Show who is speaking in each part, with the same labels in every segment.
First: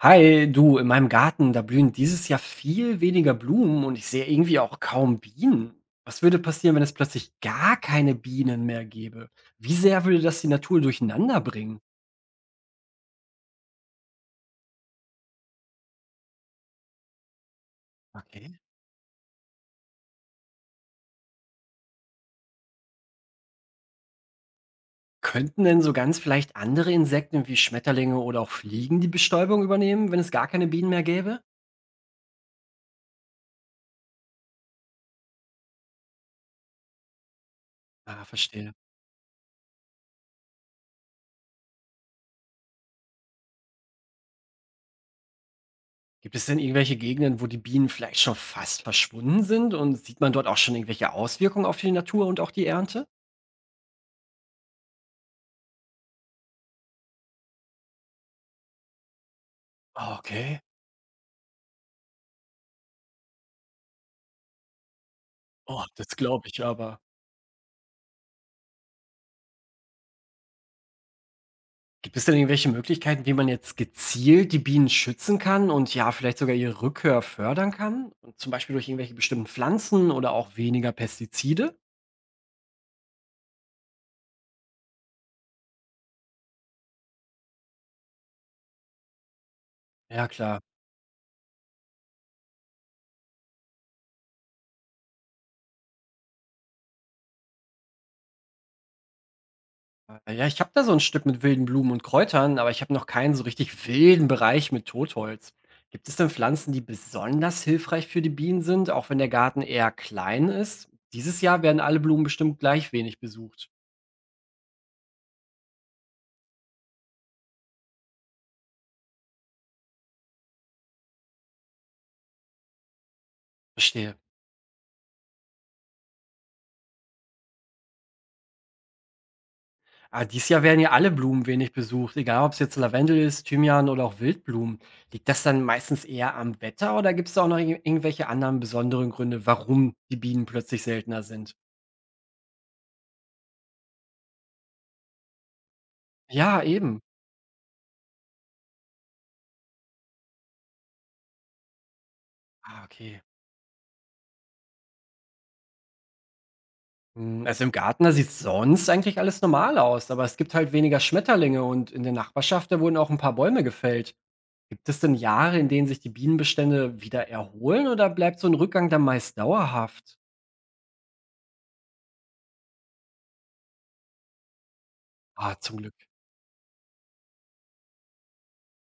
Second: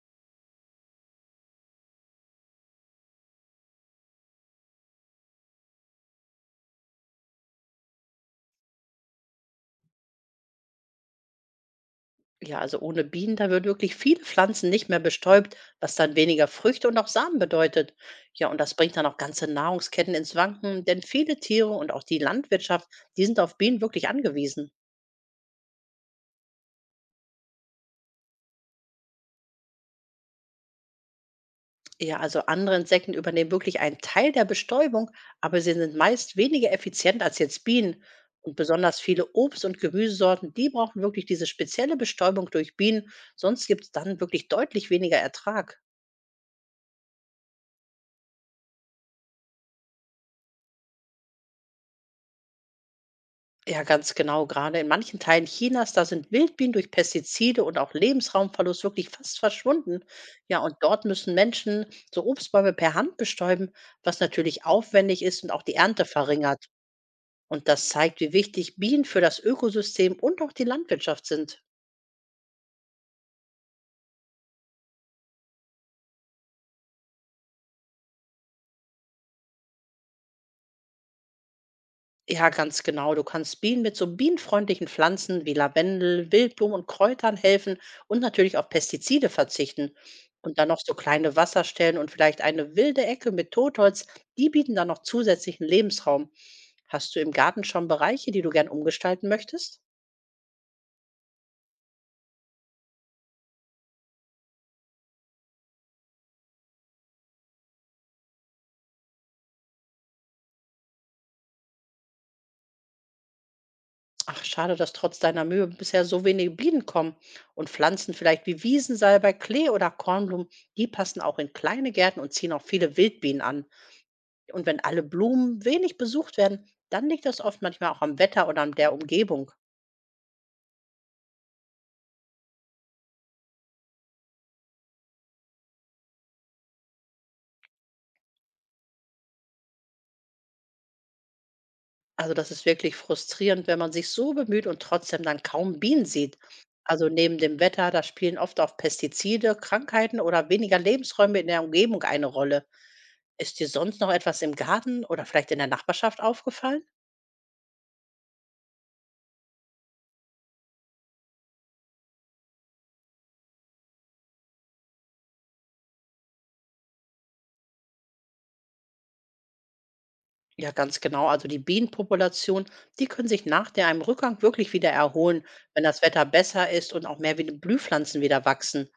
Speaker 1: Hi, du, in meinem Garten, da blühen dieses Jahr viel weniger Blumen und ich sehe irgendwie auch kaum Bienen. Was würde passieren, wenn es plötzlich gar keine Bienen mehr gäbe? Wie sehr würde das die Natur durcheinander bringen?
Speaker 2: Ja, also ohne Bienen, da würden wirklich viele Pflanzen nicht mehr bestäubt, was dann weniger Früchte und auch Samen bedeutet. Ja,
Speaker 1: Okay.
Speaker 2: und das bringt dann auch ganze Nahrungsketten ins Wanken, denn viele Tiere und auch die Landwirtschaft, die sind auf Bienen wirklich angewiesen.
Speaker 1: Könnten denn so ganz vielleicht andere Insekten wie Schmetterlinge oder auch Fliegen die Bestäubung übernehmen, wenn es gar keine Bienen mehr gäbe?
Speaker 2: Ja, also andere Insekten übernehmen wirklich einen Teil der Bestäubung, aber sie sind meist weniger effizient als jetzt Bienen.
Speaker 1: Ah,
Speaker 2: Und
Speaker 1: verstehe.
Speaker 2: besonders viele Obst- und Gemüsesorten, die brauchen wirklich diese spezielle Bestäubung durch Bienen, sonst gibt es dann wirklich deutlich weniger Ertrag.
Speaker 1: Gibt es denn irgendwelche Gegenden, wo die Bienen vielleicht schon fast verschwunden sind und sieht man dort auch schon irgendwelche Auswirkungen auf die Natur und auch die Ernte?
Speaker 2: Ja, ganz genau. Gerade in manchen Teilen Chinas, da sind Wildbienen durch Pestizide und auch Lebensraumverlust wirklich fast verschwunden.
Speaker 1: Ah,
Speaker 2: Ja,
Speaker 1: okay.
Speaker 2: und dort müssen Menschen so Obstbäume per Hand bestäuben, was natürlich aufwendig ist und auch die
Speaker 1: Oh,
Speaker 2: Ernte
Speaker 1: das glaube ich
Speaker 2: verringert.
Speaker 1: aber.
Speaker 2: Und das zeigt, wie wichtig Bienen für das Ökosystem und auch die Landwirtschaft sind.
Speaker 1: Gibt es denn irgendwelche Möglichkeiten, wie man jetzt gezielt die Bienen schützen kann und ja, vielleicht sogar ihre Rückkehr fördern kann? Und zum Beispiel durch irgendwelche bestimmten Pflanzen oder auch weniger Pestizide?
Speaker 2: Ja, ganz genau. Du kannst Bienen mit so bienenfreundlichen Pflanzen wie Lavendel, Wildblumen und Kräutern helfen und natürlich auf Pestizide verzichten.
Speaker 1: Ja,
Speaker 2: Und
Speaker 1: klar.
Speaker 2: dann noch so kleine Wasserstellen und vielleicht eine wilde Ecke mit Totholz, die bieten dann noch zusätzlichen Lebensraum. Hast du im Garten schon Bereiche, die du gern umgestalten möchtest?
Speaker 1: Ja, ich habe da so ein Stück mit wilden Blumen und Kräutern, aber ich habe noch keinen so richtig wilden Bereich mit Totholz. Gibt es denn Pflanzen, die besonders hilfreich für die Bienen sind, auch wenn der Garten eher klein ist? Dieses Jahr werden alle Blumen bestimmt gleich wenig besucht.
Speaker 2: Ach, schade, dass trotz deiner Mühe bisher so wenige Bienen kommen. Und Pflanzen vielleicht wie Wiesensalbei, Klee oder Kornblumen, die passen auch in kleine Gärten und ziehen auch viele Wildbienen an.
Speaker 1: Verstehe.
Speaker 2: Und wenn alle Blumen wenig besucht werden, dann liegt das oft manchmal auch am Wetter oder an der Umgebung.
Speaker 1: Ah, dieses Jahr werden ja alle Blumen wenig besucht, egal ob es jetzt Lavendel ist, Thymian oder auch Wildblumen. Liegt das dann meistens eher am Wetter oder gibt es da auch noch irgendwelche anderen besonderen Gründe, warum die Bienen plötzlich seltener sind?
Speaker 2: Also das ist wirklich frustrierend, wenn man sich so bemüht und trotzdem dann kaum Bienen sieht.
Speaker 1: Ja, eben.
Speaker 2: Also neben dem Wetter, da spielen oft auch Pestizide, Krankheiten oder weniger Lebensräume in der Umgebung eine Rolle.
Speaker 1: Ah, okay.
Speaker 2: Ist dir sonst noch etwas im Garten oder vielleicht in der Nachbarschaft aufgefallen?
Speaker 1: Hm, also im Garten, da sieht sonst eigentlich alles normal aus, aber es gibt halt weniger Schmetterlinge und in der Nachbarschaft, da wurden auch ein paar Bäume gefällt. Gibt es denn Jahre, in denen sich die Bienenbestände wieder erholen oder bleibt so ein Rückgang dann meist dauerhaft?
Speaker 2: Ja, ganz genau. Also die Bienenpopulation, die können sich nach der einem Rückgang wirklich wieder erholen,
Speaker 1: Ah, zum
Speaker 2: wenn
Speaker 1: Glück.
Speaker 2: das Wetter besser ist und auch mehr wie die Blühpflanzen wieder wachsen.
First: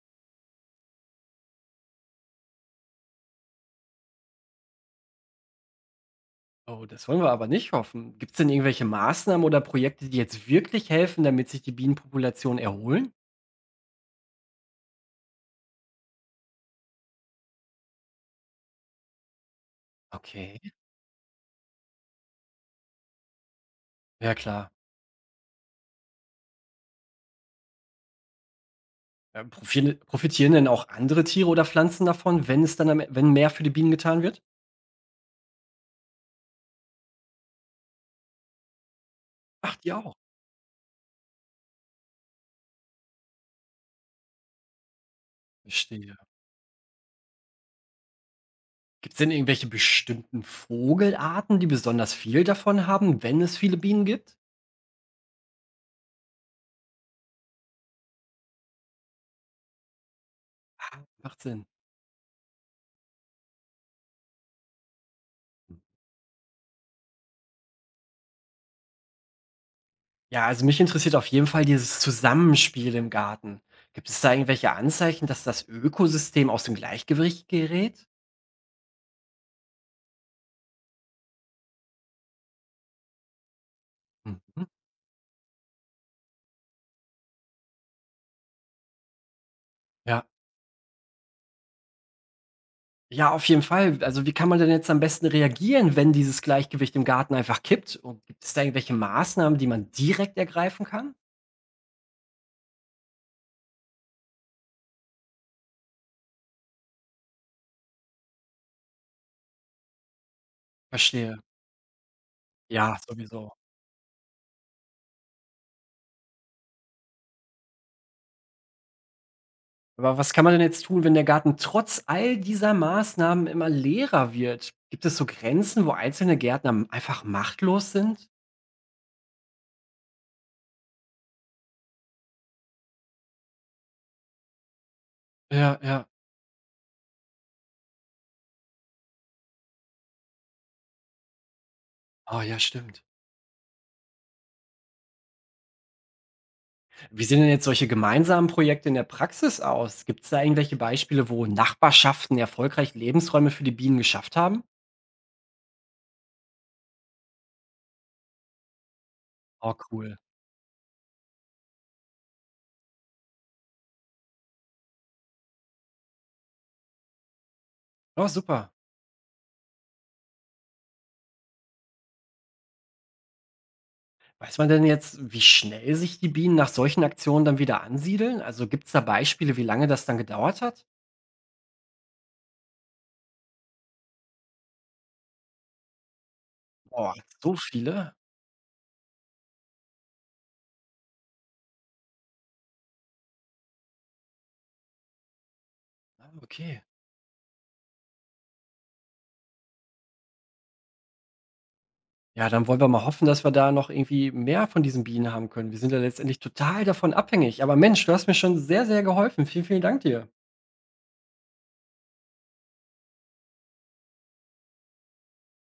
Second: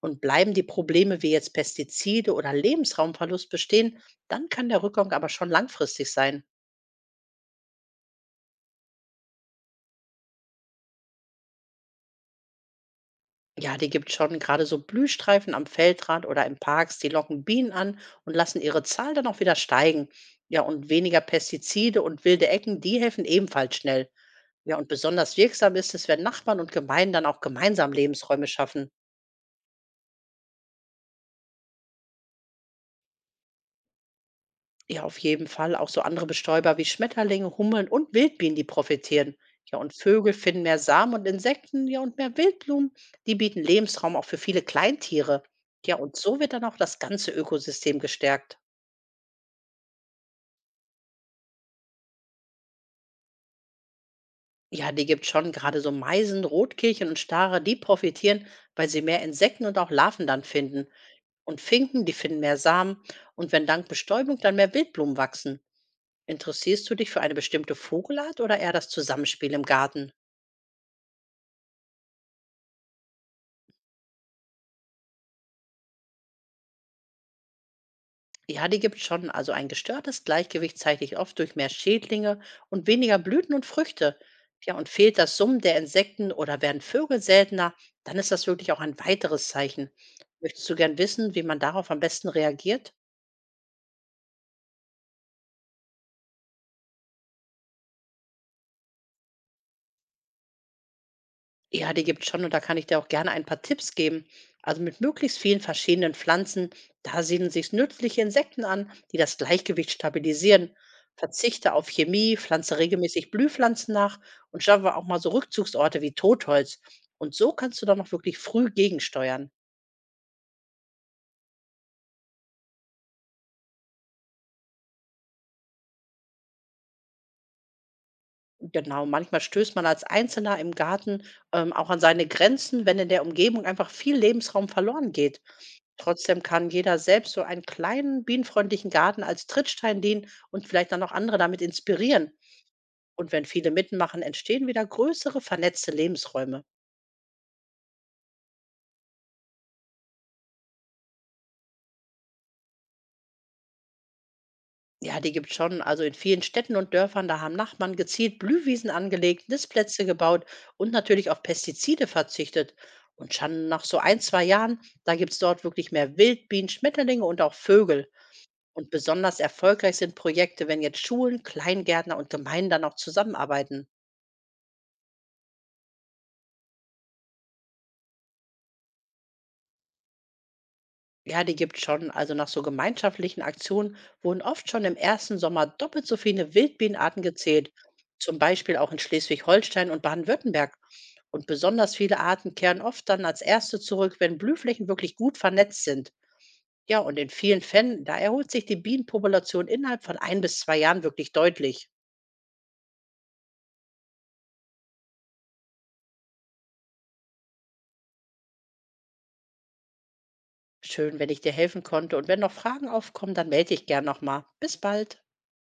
Speaker 2: Und bleiben die Probleme wie jetzt Pestizide oder Lebensraumverlust bestehen, dann kann der Rückgang aber schon langfristig sein.
Speaker 1: Oh, das wollen wir aber nicht hoffen. Gibt es denn irgendwelche Maßnahmen oder Projekte, die jetzt wirklich helfen, damit sich die Bienenpopulationen erholen?
Speaker 2: Ja, die gibt schon gerade so Blühstreifen am Feldrand oder in Parks, die locken Bienen an und lassen ihre Zahl dann auch wieder steigen.
Speaker 1: Okay,
Speaker 2: Ja, und weniger Pestizide und wilde Ecken, die helfen ebenfalls schnell.
Speaker 1: ja klar.
Speaker 2: Ja, und besonders wirksam ist es, wenn Nachbarn und Gemeinden dann auch gemeinsam Lebensräume schaffen.
Speaker 1: Ja, profitieren denn auch andere Tiere oder Pflanzen davon, wenn es dann wenn mehr für die Bienen getan wird?
Speaker 2: Ja, auf jeden Fall. Auch so andere Bestäuber wie Schmetterlinge, Hummeln und Wildbienen, die profitieren.
Speaker 1: Ach,
Speaker 2: Ja, und
Speaker 1: die auch.
Speaker 2: Vögel finden mehr Samen und Insekten, ja, und mehr Wildblumen. Die bieten Lebensraum auch für viele Kleintiere. Ja, und
Speaker 1: Verstehe.
Speaker 2: so wird dann auch das ganze Ökosystem gestärkt.
Speaker 1: Gibt es denn irgendwelche bestimmten Vogelarten, die besonders viel davon haben, wenn es viele Bienen gibt?
Speaker 2: Ja, die gibt schon gerade so Meisen, Rotkehlchen und Stare, die profitieren, weil sie mehr Insekten und auch Larven dann finden.
Speaker 1: Ah, macht
Speaker 2: Und
Speaker 1: Sinn.
Speaker 2: Finken, die finden mehr Samen. Und wenn dank Bestäubung dann mehr Wildblumen wachsen. Interessierst du dich für eine bestimmte Vogelart oder eher das Zusammenspiel im Garten?
Speaker 1: Ja, also mich interessiert auf jeden Fall dieses Zusammenspiel im Garten. Gibt es da irgendwelche Anzeichen, dass das Ökosystem aus dem Gleichgewicht gerät?
Speaker 2: Ja, die gibt's schon. Also ein gestörtes Gleichgewicht zeigt sich oft durch mehr Schädlinge und weniger Blüten und Früchte.
Speaker 1: Mhm.
Speaker 2: Ja, und fehlt das Summen der Insekten oder werden Vögel seltener, dann ist das wirklich auch ein weiteres Zeichen.
Speaker 1: Ja.
Speaker 2: Möchtest du gern wissen, wie man darauf am besten reagiert?
Speaker 1: Ja, auf jeden Fall. Also, wie kann man denn jetzt am besten reagieren, wenn dieses Gleichgewicht im Garten einfach kippt? Und gibt es da irgendwelche Maßnahmen, die man direkt ergreifen kann?
Speaker 2: Ja, die gibt's schon und da kann ich dir auch gerne ein paar Tipps geben. Also mit möglichst vielen verschiedenen Pflanzen, da siedeln sich nützliche Insekten an, die das Gleichgewicht stabilisieren.
Speaker 1: Verstehe.
Speaker 2: Verzichte auf Chemie, pflanze
Speaker 1: Ja,
Speaker 2: regelmäßig
Speaker 1: sowieso.
Speaker 2: Blühpflanzen nach und schaffe auch mal so Rückzugsorte wie Totholz. Und so kannst du dann auch wirklich früh gegensteuern.
Speaker 1: Aber was kann man denn jetzt tun, wenn der Garten trotz all dieser Maßnahmen immer leerer wird? Gibt es so Grenzen, wo einzelne Gärtner einfach machtlos sind?
Speaker 2: Genau, manchmal stößt man als Einzelner im Garten auch an seine Grenzen, wenn in der Umgebung einfach viel Lebensraum verloren geht.
Speaker 1: Ja, ja.
Speaker 2: Trotzdem kann jeder selbst so einen kleinen bienenfreundlichen Garten als Trittstein dienen und vielleicht dann auch andere damit inspirieren.
Speaker 1: Oh ja, stimmt.
Speaker 2: Und wenn viele mitmachen, entstehen wieder größere vernetzte Lebensräume.
Speaker 1: Wie sehen denn jetzt solche gemeinsamen Projekte in der Praxis aus? Gibt es da irgendwelche Beispiele, wo Nachbarschaften erfolgreich Lebensräume für die Bienen geschafft haben?
Speaker 2: Ja, die gibt es schon. Also in vielen Städten und Dörfern, da haben Nachbarn gezielt Blühwiesen angelegt,
Speaker 1: Oh,
Speaker 2: Nistplätze
Speaker 1: cool.
Speaker 2: gebaut und natürlich auf Pestizide verzichtet. Und schon nach so 1, 2 Jahren, da gibt es dort wirklich mehr Wildbienen, Schmetterlinge und auch Vögel.
Speaker 1: Oh, super.
Speaker 2: Und besonders erfolgreich sind Projekte, wenn jetzt Schulen, Kleingärtner und Gemeinden dann auch zusammenarbeiten.
Speaker 1: Weiß man denn jetzt, wie schnell sich die Bienen nach solchen Aktionen dann wieder ansiedeln? Also gibt's da Beispiele, wie lange das dann gedauert hat?
Speaker 2: Ja, die gibt's schon. Also nach so gemeinschaftlichen Aktionen wurden oft schon im ersten Sommer doppelt so viele
Speaker 1: Boah,
Speaker 2: Wildbienenarten
Speaker 1: so
Speaker 2: gezählt.
Speaker 1: viele?
Speaker 2: Zum Beispiel auch in Schleswig-Holstein und Baden-Württemberg. Und besonders viele Arten kehren oft dann als erste zurück, wenn Blühflächen wirklich gut vernetzt sind.
Speaker 1: Ah, okay.
Speaker 2: Ja, und in vielen Fällen, da erholt sich die Bienenpopulation innerhalb von 1 bis 2 Jahren wirklich deutlich.
Speaker 1: Ja, dann wollen wir mal hoffen, dass wir da noch irgendwie mehr von diesen Bienen haben können. Wir sind ja letztendlich total davon abhängig. Aber Mensch, du hast mir schon sehr, sehr geholfen. Vielen, vielen Dank dir.
Speaker 2: Schön, wenn ich dir helfen konnte. Und wenn noch Fragen aufkommen, dann melde ich gern nochmal. Bis bald.